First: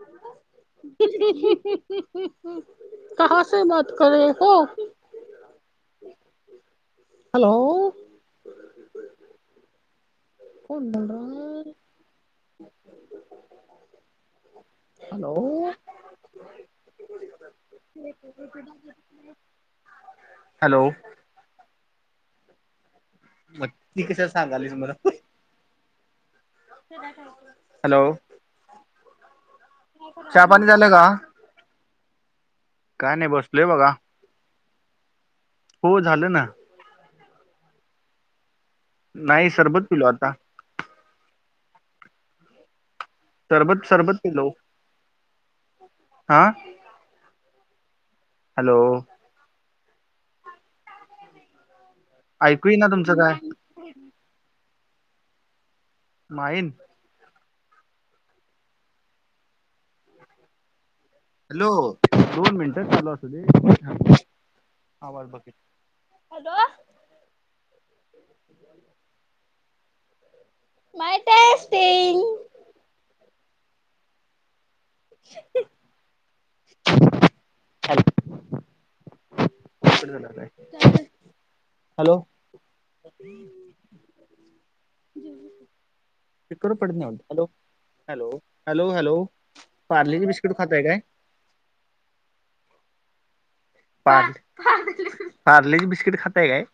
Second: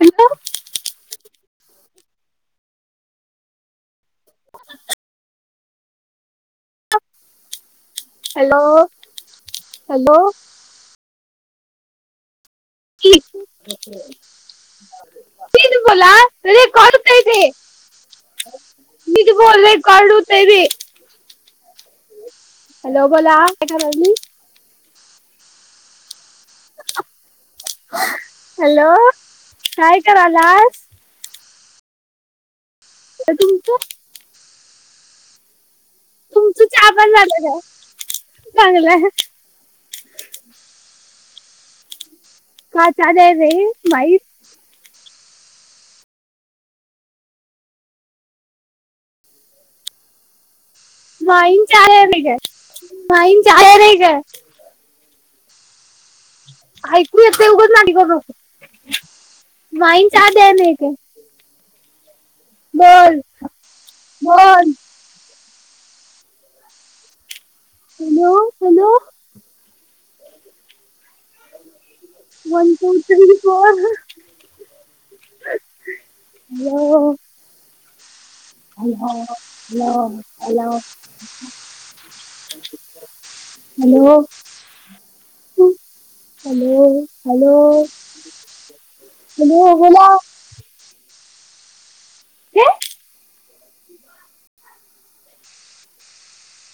Hello का स मात करे हो. हॅलो. Hello hello. होनड. ठीक. हॅलो त बोला तुझे कत इथ. नि बोलोल आहे कडत. हॅलो हॅलो बोला काय राहिली.. सांगालीचु मला. हॅलो. हॅलो काय चहापाणी करायलास झालंय का काय नाही बसलोय तुमचं बघा. हो झालं ना. तु आपण जातो का चांगलं आहे. नाही सरबत तुल आता. का. रे तररबत सरबत माई पिलो हा. हॅलो. माईन चायने का ऐकू ये ना तुमचं काय माईन चाय नाही का. माईन ऐकू य उघंच नािकत नक माईन च द्या नाही का. हॅलो दोन मिनटात चालू असली बोल आज बकी. हॅलो. हॅलो हॅलो मा ते अस तंग. मण क पण ह हॅलो हॅलो हॅलो. हॅलो. जेवलीस? स्पीकरवर पडत हॅलो नाही वाटतं. Hello hello hello hello. Parle G biscuit खाताय काय? काय? पा पार्ले जी बिस्कीट खाताय काय?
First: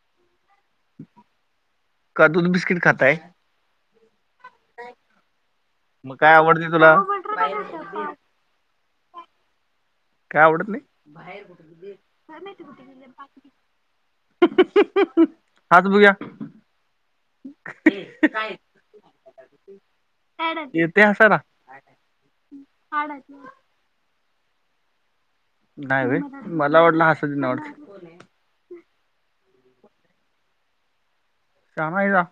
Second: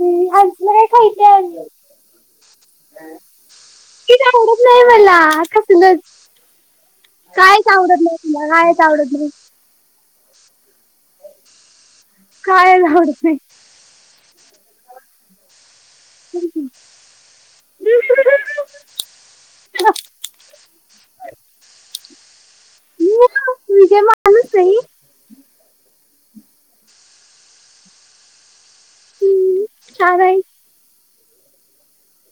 हम्म. असलं काय [unintelligible] का दूध बिस्किट खाताय? की आवडत नाही मला कसलच मग काय आवडते तुला काय च आवडत नाही? मला हेच आवडत नाही? काय आवडत नाही? [inaudible] अहं कायच आवडत नाही अहं हसं बघूया येतय हसायला? मी काय माणूस नाही? नाय व्हय मला वाटलं हसायला येत नाही वाढत. कोण ये? हम्म. चार हाईस. शान हैसा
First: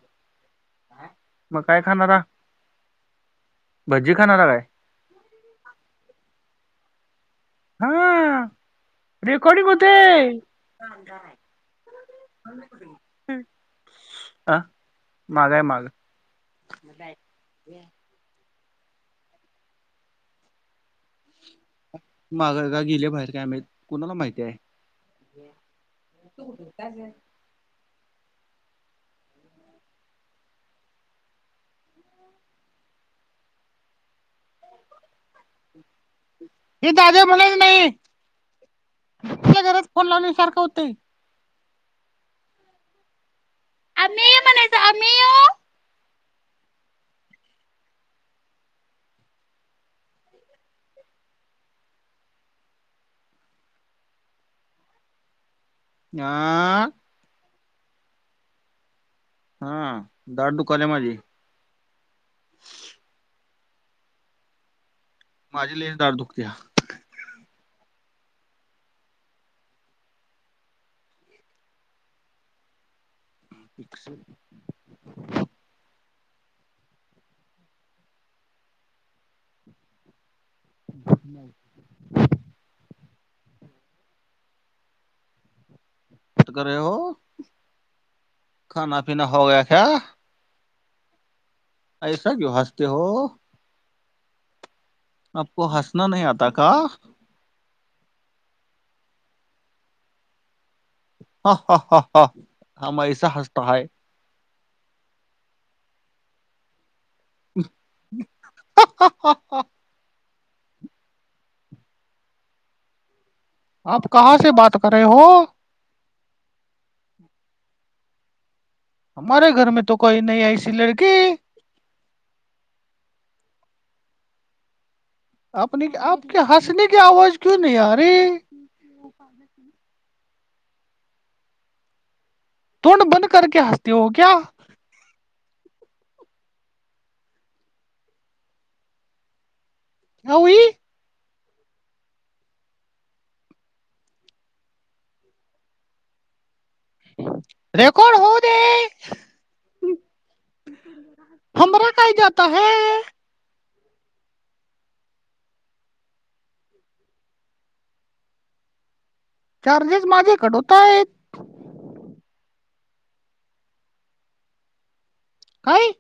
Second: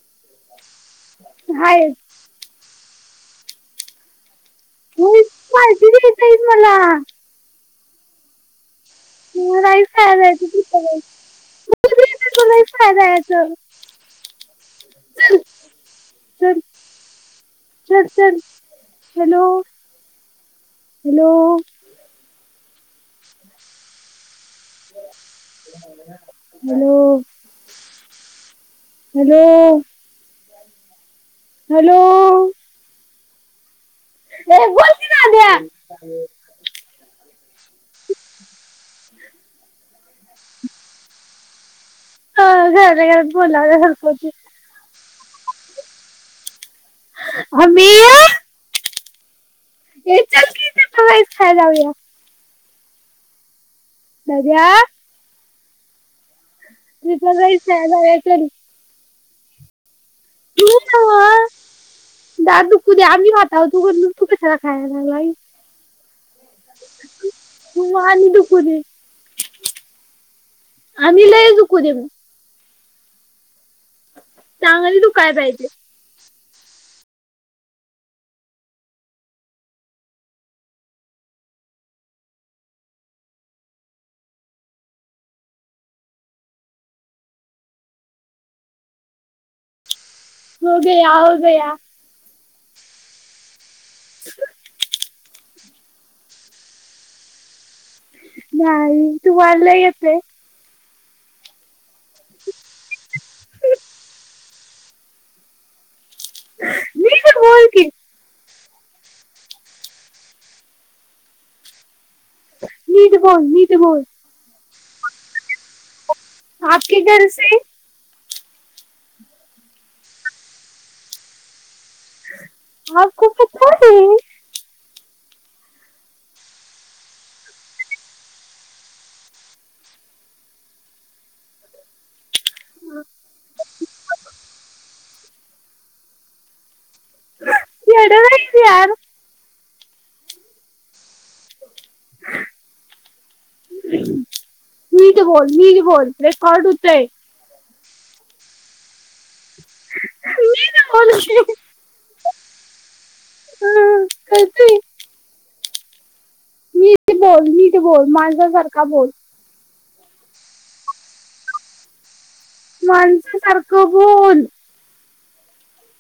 मग काय आहेस खाणार? भजी खाणारा काय? व्हय. पार्टी द्यायच हाईस मला. हा. मला रेकॉर्डिंग राईस खायला हुतय. जायचं तुला राईस खायला जायचं आ माग हाय माग. सर स सर हॅलो. हॅलो. माग का गेल्या बाहेर काय माहित कुणाला माहिती हाय? Hello hello. हॅलो. ए बोल की दाद्या? ए दाद्या म्हणायचं नाही. घरातल्या घरात फोन लावल्या सारखं हुतंय. अ घर घर बोलाल्या घरपती नाही म्हणायचं आम्ही आमी ये चल की बई तिथं [unintelligible] जयद्या. न्या ग्रुप ला [unintelligible] हा. दाड दुखल्या माझी. आ दात दुखू दे. आम्ही खाताव तू कशाला खयालईस? माझी लईच दाड दुखत्या. म माली दुखू दे. आणि लई दुखू दे एकस चांगली दुखाय पाहिजे. [unintelligible] क्या कर रहे हो खाना पिना हो गया क्या? हो गया हो गया ऐसा क्यू हसते हो. आपको हसना नही आता का? नाही तुम्हाला येतय? हा हा हा. हम ऐसा हसता है. नीट बोल की हा हा हा हा नीट बोल निट आप कहा से बात कर रहे हो? आपके घर से हमारे घर मे तो कोही नाही यसी लडकी [unintelligible] ह खू क [unintelligible] आप आपक हसने क आवाज क्यू नाही आ रे [unintelligible] [inaudible] तोंड बंद करक हसते हो क्या [unintelligible] जेड रते यार [unintelligible] नऊय [unintelligible] ह [unintelligible] नीट बोल नीट बोल रेकॉर्ड होतय. रेकॉर्ड होऊ दे नीट बोल की, हमरा काय जात आहे [unintelligible] नीट बोल नीट बोल माझ्या सारखा बोल चार्जेस माझेच कट होत आहेत. माणसा सारखं बोल. काय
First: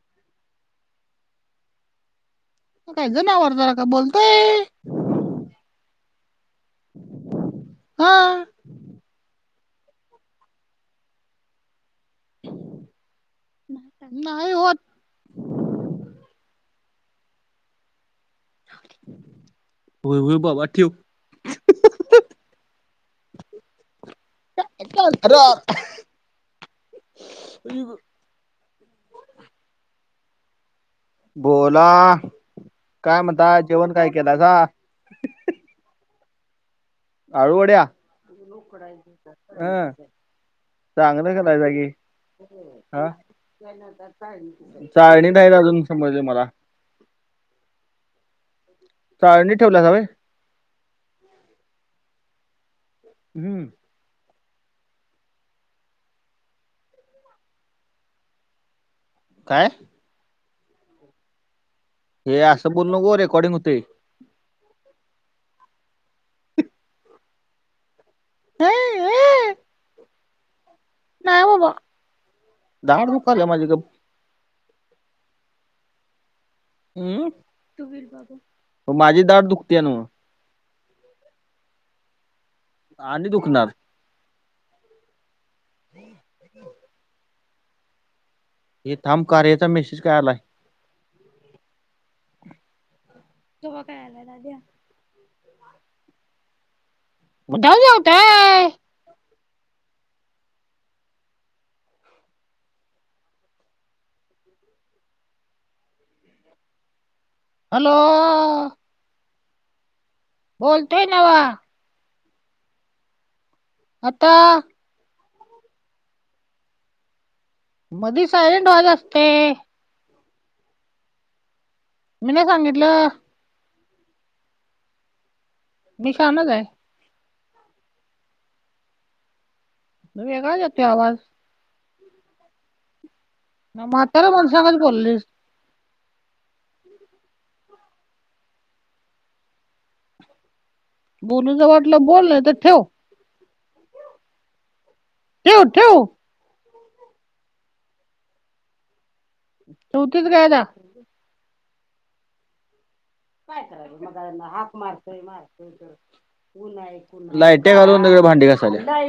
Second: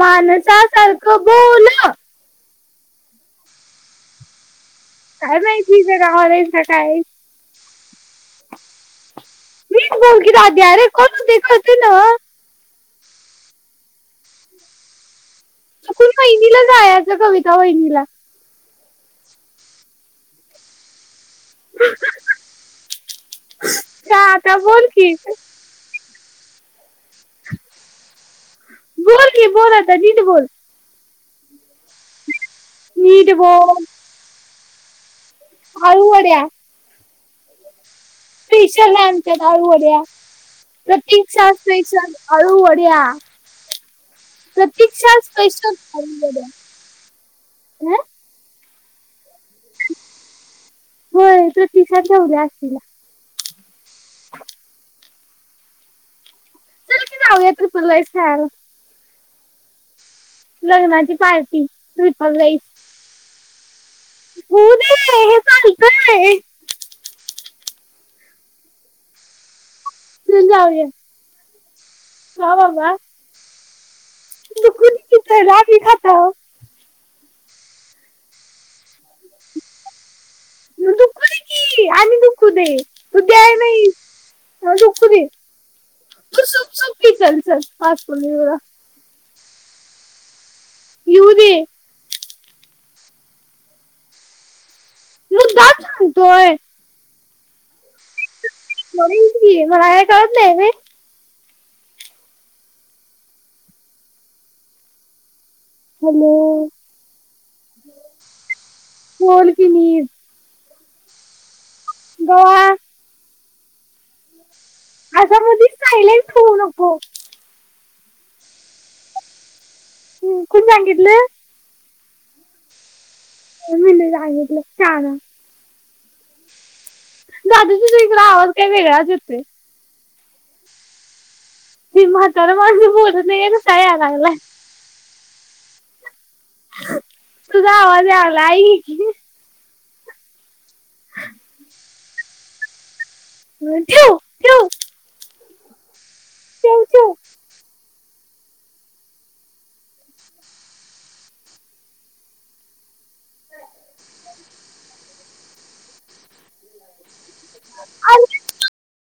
माणसा सारखं बोलं. मी काय जनावर सारखं बोलतोय. काय माहिती जनावर आहेसा काय. हा नीट बोल की दादया रेकॉर्ड होतय कळतंय नव्ह. नाही हो आत आपण वहिनीला जायच. कविता वहिनीला होय होय बाबा ठेव का आता बोल की? आई गं. बोल की बोल आता नीट बोल बोला काय नीट म्हणताय? बोल जेवण काय केलासा? आळू वड्या अळूवड्या स्पेशल आहे. आमच्यात अळूवड्या चांगलं प्रतीक्षा करायचा की स्पेशल अळूवड्या. हा प्रतीक्षा चाळणी नाहीत स्पेशल अजून समजले आळूवड्या. मला हा चाळनित ठेवलाइसा होय. होय. प्रतीक्षाच जाऊदे आरतीला हम्म [unintelligible] खाऊया ट्रिपल राईस खायला. काय? लग्नाची पार्टी ट्रिपल हे असं बोलू नको. रेकॉर्डिंग होतय. होउदे हे हे चालतय. हा हा चल जाऊया. नाही बाबा दाड दुखायल्या माझी गप्प [unintelligible] खाता हम्म माझी दाड दुखतेय नव म दुखू दे की आणि दुखू देय तू आणि द्याय दुखणार नाही. दुखू दे सूप सूप पिचल चल [unintelligible] वेळा. हे थांब कार्याचा मेसेज काय आलाय. येऊ दे. तवा काय आलाय दाद्या. मुद्दाम सांगतोय. मुद्दाम सांगतोय. [unintelligible] की मला काय कळत नाही होय. हॅलो हॅलो कोल की नी बोलतोय नव. गवा आता असा मधी सायलेंट होऊ नको. मधी सायलेंट व्हाच असतय. ह कोण सांगितलं? मी न सांगितलं. मीन सांगितलं शाना. मी शानाच आहे. दादा तुजा आवाज काय वेळेच येतोय. वेगळाच येतोय आवाज. ते म्हातार मानसं बोलत नाही काय तस ना म्हातार मणसांगच पोलीस. तुझा आवाज आलाय आई बोलूच वाटलं बोल नाही तर ठेव. अ ठेव. ठेव ठेव. चेव चेव ठेवतीस काय आता? काय करालीस मगाधरण हाक मारतंय मारतंय, ऊन हाय. लाइट्या घालून तिकडं अरे भांडी घासल्या.